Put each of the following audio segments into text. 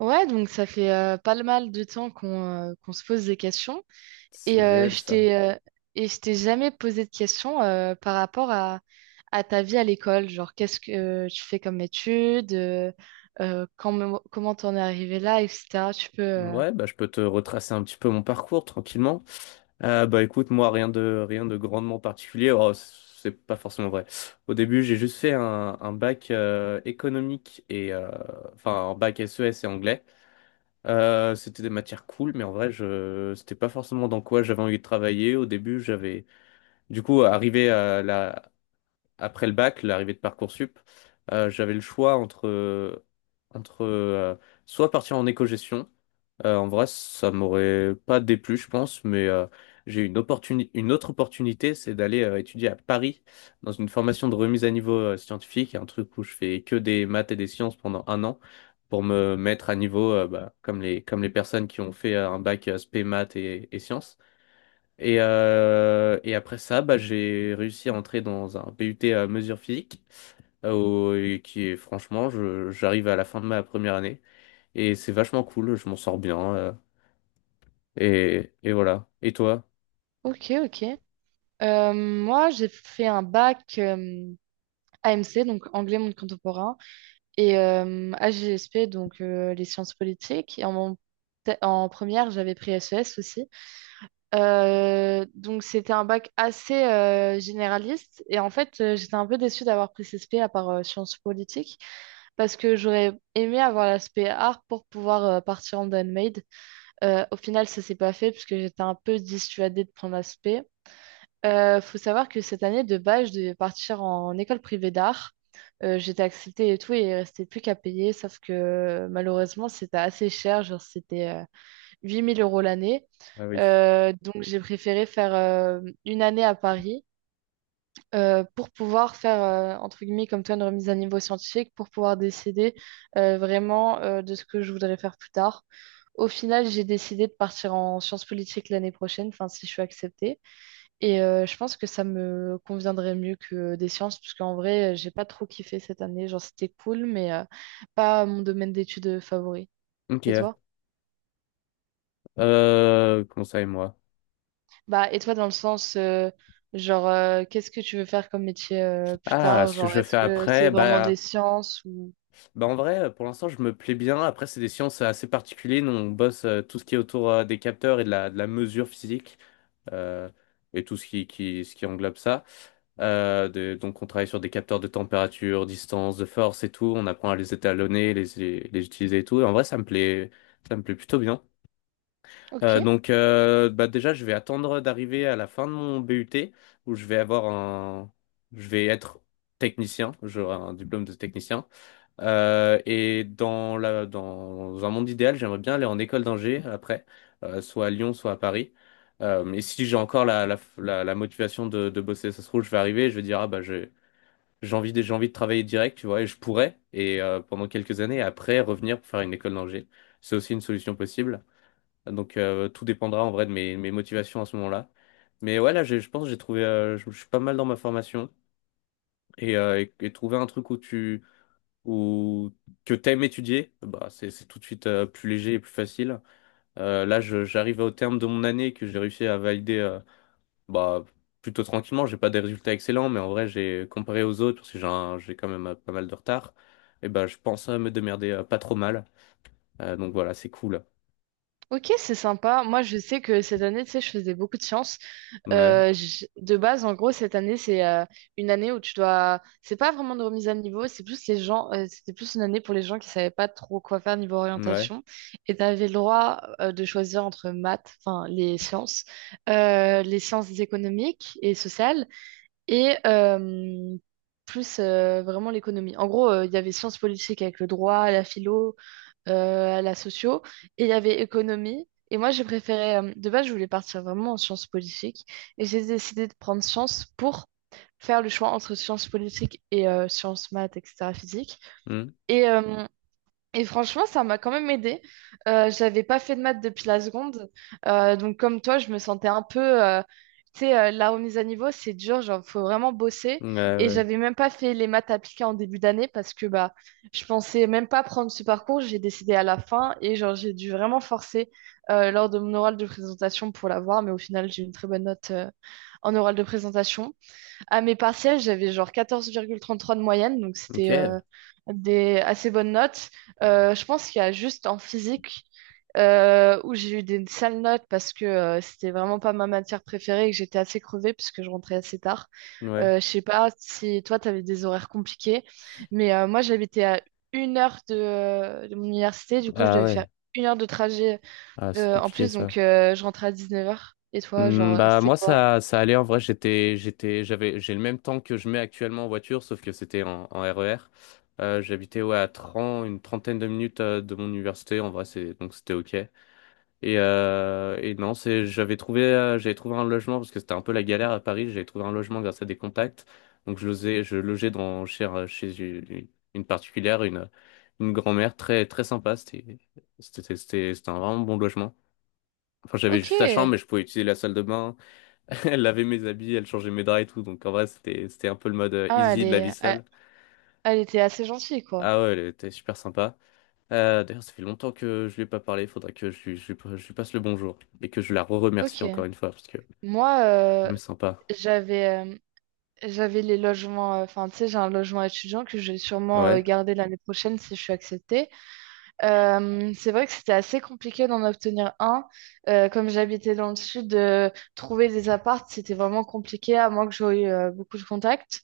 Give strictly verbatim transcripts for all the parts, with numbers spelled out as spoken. Ouais, donc ça fait euh, pas le mal de temps qu'on euh, qu'on se pose des questions. Et C'est euh, réel je ça. t'ai euh, et je t'ai jamais posé de questions euh, par rapport à, à ta vie à l'école. Genre, qu'est-ce que euh, tu fais comme études, euh, euh, quand- comment t'en es arrivé là, et cetera. Tu peux. euh, Ouais, bah, je peux te retracer un petit peu mon parcours tranquillement. Euh, bah écoute, moi rien de rien de grandement particulier. Oh, c'est pas forcément vrai. Au début, j'ai juste fait un, un bac euh, économique et euh, enfin un bac S E S et anglais. Euh, c'était des matières cool, mais en vrai, je c'était pas forcément dans quoi j'avais envie de travailler. Au début, j'avais du coup arrivé à la après le bac, l'arrivée de Parcoursup, euh, j'avais le choix entre entre euh, soit partir en éco-gestion. Euh, en vrai, ça m'aurait pas déplu, je pense, mais euh, j'ai eu une opportuni- une autre opportunité, c'est d'aller euh, étudier à Paris dans une formation de remise à niveau euh, scientifique, un truc où je fais que des maths et des sciences pendant un an pour me mettre à niveau, euh, bah, comme les, comme les personnes qui ont fait euh, un bac euh, spé maths et, et sciences. Et, euh, et après ça, bah, j'ai réussi à entrer dans un B U T à mesure physique, euh, au- et qui est franchement, je- j'arrive à la fin de ma première année. Et c'est vachement cool, je m'en sors bien. euh, et, et voilà. Et toi? Ok, ok. Euh, moi, j'ai fait un bac euh, A M C, donc anglais monde contemporain, et euh, A G S P, donc euh, les sciences politiques. Et en, mon- en première, j'avais pris S E S aussi. Euh, donc c'était un bac assez euh, généraliste, et en fait euh, j'étais un peu déçue d'avoir pris C S P à part euh, sciences politiques, parce que j'aurais aimé avoir l'aspect art pour pouvoir euh, partir en handmade. Euh, au final, ça s'est pas fait puisque j'étais un peu dissuadée de prendre l'aspect. Euh, faut savoir que cette année de base je devais partir en école privée d'art. Euh, j'étais acceptée et tout, et il restait plus qu'à payer, sauf que malheureusement c'était assez cher, genre c'était euh, huit mille euros l'année. Ah oui. Euh, donc j'ai préféré faire euh, une année à Paris euh, pour pouvoir faire, euh, entre guillemets, comme toi, une remise à niveau scientifique, pour pouvoir décider euh, vraiment euh, de ce que je voudrais faire plus tard. Au final, j'ai décidé de partir en sciences politiques l'année prochaine, enfin si je suis acceptée. Et euh, je pense que ça me conviendrait mieux que des sciences, parce qu'en vrai, euh, j'ai pas trop kiffé cette année. Genre, c'était cool, mais euh, pas mon domaine d'études favori. Et Ok. toi? Euh, comment ça et moi? Bah, et toi, dans le sens, euh, genre, euh, qu'est-ce que tu veux faire comme métier euh, plus Ah, tard? ce que Genre, je veux est-ce faire que après, c'est vraiment bah, des sciences ou... bah en vrai, pour l'instant, je me plais bien. Après, c'est des sciences assez particulières. Nous, on bosse euh, tout ce qui est autour euh, des capteurs et de la, de la mesure physique euh, et tout ce qui, qui, ce qui englobe ça. Euh, de- donc, on travaille sur des capteurs de température, distance, de force et tout. On apprend à les étalonner, les, les, les utiliser et tout. Et en vrai, ça me plaît, ça me plaît plutôt bien. Euh, Ok, donc euh, bah déjà je vais attendre d'arriver à la fin de mon B U T où je vais avoir un je vais être technicien, j'aurai un diplôme de technicien. Euh, et dans la dans un monde idéal, j'aimerais bien aller en école d'ingé après, euh, soit à Lyon, soit à Paris. Euh, et si j'ai encore la, la, la, la motivation de, de bosser, ça se trouve, je vais arriver et je vais dire ah bah j'ai j'ai envie de, j'ai envie de travailler direct, tu vois, et je pourrais, et euh, pendant quelques années, après revenir pour faire une école d'ingé. C'est aussi une solution possible. Donc euh, tout dépendra en vrai de mes, mes motivations à ce moment-là. Mais ouais, là, j'ai- je pense que j'ai trouvé, euh, je, je suis pas mal dans ma formation et, euh, et- et trouver un truc où tu, où que t'aimes étudier, bah c'est c'est tout de suite euh, plus léger et plus facile. Euh, là, je- j'arrive au terme de mon année que j'ai réussi à valider, euh, bah plutôt tranquillement. J'ai pas des résultats excellents, mais en vrai, j'ai comparé aux autres parce que j'ai un- j'ai quand même euh, pas mal de retard. Et bah, je pense euh, me démerder euh, pas trop mal. Euh, donc voilà, c'est cool. ok, c'est sympa. Moi, je sais que cette année, tu sais, je faisais beaucoup de sciences. Ouais, Euh, j- de base, en gros, cette année, c'est euh, une année où tu dois... C'est pas vraiment de remise à niveau, c'est plus les gens... euh, c'était plus une année pour les gens qui savaient pas trop quoi faire niveau ouais. orientation. Et tu avais le droit euh, de choisir entre maths, enfin, les sciences, euh, les sciences économiques et sociales, et euh, plus euh, vraiment l'économie. En gros, euh, il y avait sciences politiques avec le droit, la philo, euh, la socio, et il y avait économie. Et moi, j'ai préféré, euh, de base, je voulais partir vraiment en sciences politiques, et j'ai décidé de prendre sciences pour faire le choix entre sciences politiques et euh, sciences maths, et cetera, physique. Hmm, Et euh, et franchement, ça m'a quand même aidé. Euh, j'avais pas fait de maths depuis la seconde. Euh, donc, comme toi, je me sentais un peu. euh, tu sais, euh, la remise à niveau, c'est dur, genre, faut vraiment bosser. ouais, Et ouais. j'avais même pas fait les maths appliquées en début d'année parce que bah, je pensais même pas prendre ce parcours. J'ai décidé à la fin et genre, j'ai dû vraiment forcer euh, lors de mon oral de présentation pour l'avoir. Mais au final, j'ai eu une très bonne note euh, en oral de présentation. À mes partiels, j'avais genre quatorze virgule trente-trois de moyenne, donc Ok, c'était euh, des assez bonnes notes. Euh, je pense qu'il y a juste en physique euh, où j'ai eu des sales notes parce que euh, c'était vraiment pas ma matière préférée et que j'étais assez crevée puisque je rentrais assez tard. ouais. Euh, je sais pas si toi, tu avais des horaires compliqués, mais euh, moi, j'habitais à une heure de, de mon université, du coup, je Ah devais faire ouais, une heure de trajet ah, c'est euh, en compliqué plus, ça. donc euh, je rentrais à dix-neuf heures. Et toi, Hmm, genre, bah c'était moi quoi? ça ça allait en vrai j'étais j'étais j'avais j'ai le même temps que je mets actuellement en voiture sauf que c'était en, en R E R. Euh, j'habitais ouais à trente, une trentaine de minutes euh, de mon université en vrai c'est donc c'était ok. Et, euh, et non, c'est, j'avais trouvé, euh, j'avais trouvé un logement parce que c'était un peu la galère à Paris. J'avais trouvé un logement grâce à des contacts. Donc je logais, je logeais dans, chez, un- chez une, une particulière, une, une grand-mère très, très sympa. C'était, c'était, c'était, c'était un vraiment bon logement. Enfin, j'avais Ok. juste la chambre, mais je pouvais utiliser la salle de bain. Elle lavait mes habits, elle changeait mes draps et tout. Donc en vrai, c'était, c'était un peu le mode euh, Ah, elle easy de la vie est, elle seule. Elle était assez gentille, quoi. Ah ouais, elle était super sympa. Euh, d'ailleurs, ça fait longtemps que je lui ai pas parlé. Il faudra que je lui, je lui je lui passe le bonjour et que je la re-remercie Ok. encore une fois parce que... Moi, euh, Hmm, sympa. j'avais euh, j'avais les logements. euh, Enfin, tu sais, j'ai un logement étudiant que je vais sûrement euh, Ouais. garder l'année prochaine si je suis acceptée. Euh, c'est vrai que c'était assez compliqué d'en obtenir un. Euh, comme j'habitais dans le sud, euh, trouver des apparts, c'était vraiment compliqué, à moins que j'aie eu euh, beaucoup de contacts.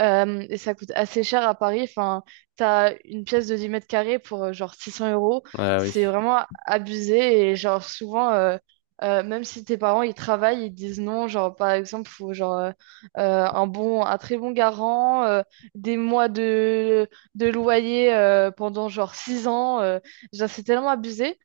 Euh, et ça coûte assez cher à Paris. Enfin, t'as une pièce de dix mètres carrés pour euh, genre six cents euros. Ah C'est oui. vraiment abusé. Et genre, souvent, euh, euh, même si tes parents ils travaillent, ils disent non. Genre, par exemple, faut genre euh, euh, un bon, un très bon garant, euh, des mois de, de loyer euh, pendant genre six ans. euh, genre, c'est tellement abusé.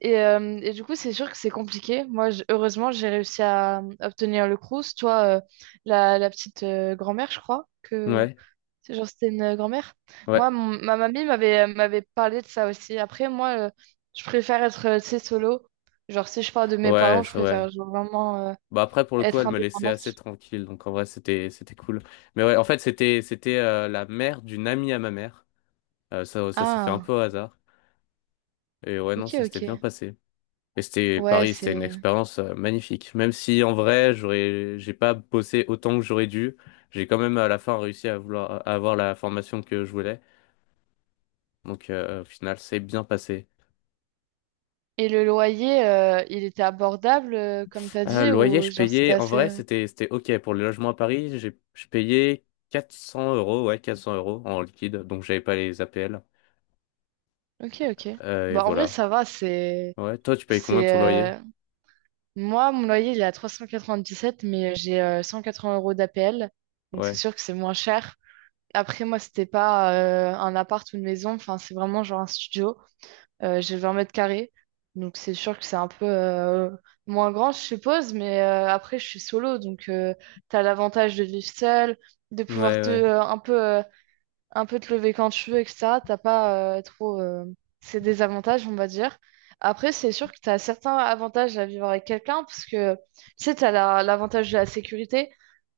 Et, euh, et du coup, c'est sûr que c'est compliqué. Moi, j- heureusement, j'ai réussi à euh, obtenir le Crous. Toi, euh, la, la petite euh, grand-mère, je crois que. Ouais. C'est genre, c'était une euh, grand-mère. Ouais. Moi, mon- ma mamie m'avait euh, m'avait parlé de ça aussi. Après, moi, euh, je préfère être, euh, tu sais, solo. Genre, si je parle de mes Ouais, parents, je ça, ouais. préfère genre, vraiment euh, Bah après, pour le coup, elle être me laissait assez indépendante. tranquille. Donc en vrai, c'était c'était cool. Mais ouais, en fait, c'était c'était euh, la mère d'une amie à ma mère. Euh, ça ça s'est fait un peu Ah, au hasard. Et ouais, ok, non, ça s'était bien ok. passé. Et c'était Ouais, Paris, c'était une c'est... expérience euh, magnifique. Même si en vrai, j'aurais j'ai pas bossé autant que j'aurais dû, j'ai quand même à la fin réussi à vouloir à avoir la formation que je voulais. Donc euh, au final, c'est bien passé. Et le loyer, euh, il était abordable, euh, comme t'as Euh, dit, loyer, ou je genre, c'était payais, en assez... vrai, euh, c'était, c'était OK. Pour le logement à Paris, j'ai, je payais quatre cents euros, ouais, quatre cents euros en liquide, donc j'avais pas les A P L. Ok, ok. Euh, et Bah, en vrai, voilà. ça va, c'est... Ouais, toi, tu payes combien C'est... ton loyer? euh, Moi, mon loyer, il est à trois cent quatre-vingt-dix-sept, mais j'ai euh, cent quatre-vingts euros d'A P L. Donc, c'est Ouais, sûr que c'est moins cher. Après, moi, c'était pas euh, un appart ou une maison. Enfin, c'est vraiment genre un studio. Euh, j'ai vingt mètres carrés. Donc, c'est sûr que c'est un peu euh, moins grand, je suppose. Mais euh, après, je suis solo. Donc, tu as l'avantage de vivre seul, de ouais, pouvoir te, ouais, euh, un peu euh, un peu te lever quand tu veux, et cetera. T'as pas euh, trop euh, ces désavantages, on va dire. Après, c'est sûr que tu as certains avantages à vivre avec quelqu'un, parce que tu sais, tu as l'avantage de la sécurité.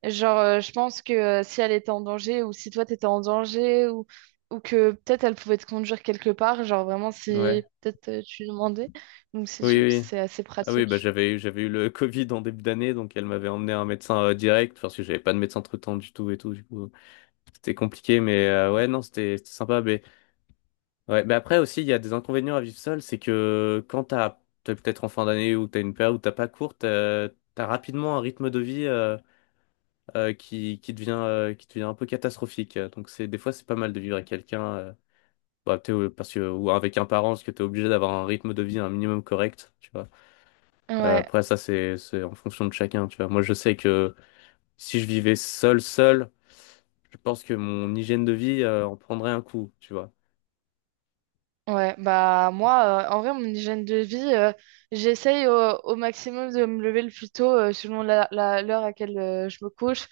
Genre, euh, je pense que euh, si elle était en danger, ou si toi t'étais en danger, ou, ou que peut-être elle pouvait te conduire quelque part, genre vraiment ouais. si peut-être euh, tu lui demandais. Donc, c'est Oui, sûr que oui. c'est assez Ah oui, bah pratique. j'avais eu, j'avais eu le Covid en début d'année, donc elle m'avait emmené un médecin euh, direct. Enfin, parce que j'avais pas de médecin traitant du tout et tout, du coup, c'était compliqué, mais euh, ouais, non, c'était, c'était sympa. Mais ouais, mais après aussi, il y a des inconvénients à vivre seul, c'est que quand t'as, t'es peut-être en fin d'année ou t'as une période où t'as pas cours, t'as, t'as rapidement un rythme de vie euh, euh, qui, qui devient, euh, qui devient un peu catastrophique. Donc c'est, des fois, c'est pas mal de vivre avec quelqu'un, euh, bah, t'es- euh, parce que, ou avec un parent, parce que t'es obligé d'avoir un rythme de vie un minimum correct, tu vois. Euh, Ouais, après, ça, c'est, c'est en fonction de chacun, tu vois. Moi, je sais que si je vivais seul, seul, je pense que mon hygiène de vie euh, en prendrait un coup, tu vois. ouais, bah moi, euh, en vrai, mon hygiène de vie, euh, j'essaye au, au maximum de me lever le plus tôt euh, selon la, la- l'heure à laquelle euh, je me couche.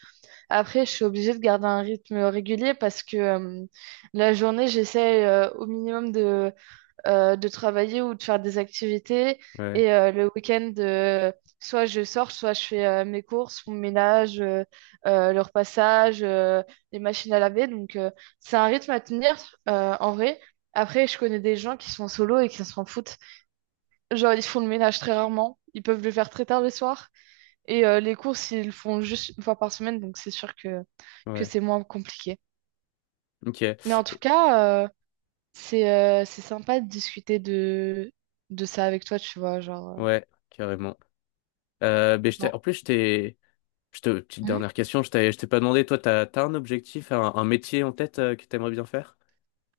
Après, je suis obligée de garder un rythme régulier, parce que euh, la journée, j'essaye euh, au minimum de euh, de travailler ou de faire des activités. Ouais, Et euh, le week-end, euh, soit je sors, soit je fais euh, mes courses, mon ménage, euh, euh, le repassage, euh, les machines à laver. Donc, euh, c'est un rythme à tenir euh, en vrai. Après, je connais des gens qui sont solo et qui s'en foutent. Genre, ils font le ménage très rarement. Ils peuvent le faire très tard le soir. Et euh, les courses, ils le font juste une fois par semaine. Donc, c'est sûr que, que ouais. c'est moins compliqué. Ok. Mais en tout cas, euh, c'est euh, c'est sympa de discuter de, de ça avec toi, tu vois, genre... euh, Ouais, carrément. Euh, ben, je t'ai- genre, en plus, je t'ai, je te, petite Hmm. dernière question, je t'ai, je t'ai pas demandé, toi, t'as, t'as un objectif, un, un métier en tête euh, que t'aimerais bien faire?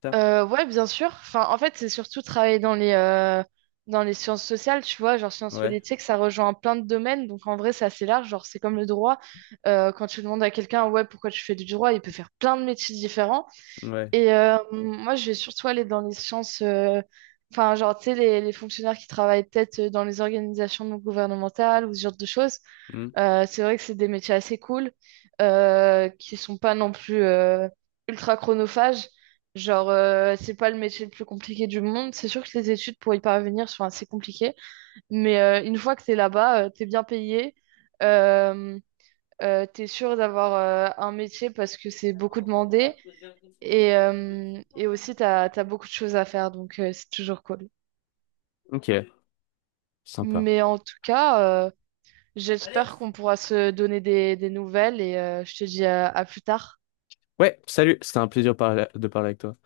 Plus tard? Euh, ouais, bien sûr. Enfin, en fait, c'est surtout travailler dans les, euh, dans les sciences sociales, tu vois, genre sciences Ouais, politiques, ça rejoint plein de domaines, donc en vrai, c'est assez large, genre c'est comme le droit. Euh, quand tu demandes à quelqu'un, ouais, pourquoi tu fais du droit, il peut faire plein de métiers différents. ouais. Et euh, moi, je vais surtout aller dans les sciences... euh, Enfin, genre, tu sais, les, les fonctionnaires qui travaillent peut-être dans les organisations non gouvernementales ou ce genre de choses. Hmm. Euh, c'est vrai que c'est des métiers assez cool, euh, qui sont pas non plus euh, ultra chronophages. Genre, euh, c'est pas le métier le plus compliqué du monde. C'est sûr que les études pour y parvenir sont assez compliquées, mais euh, une fois que t'es là-bas, euh, t'es bien payé, euh, euh, t'es sûr d'avoir euh, un métier parce que c'est beaucoup demandé, et, euh, et aussi t'as, t'as beaucoup de choses à faire, donc euh, c'est toujours cool. Ok, sympa. Mais en tout cas, euh, j'espère qu'on pourra se donner des, des nouvelles, et euh, je te dis à à plus tard. Ouais, salut, c'était un plaisir parla- de parler avec toi.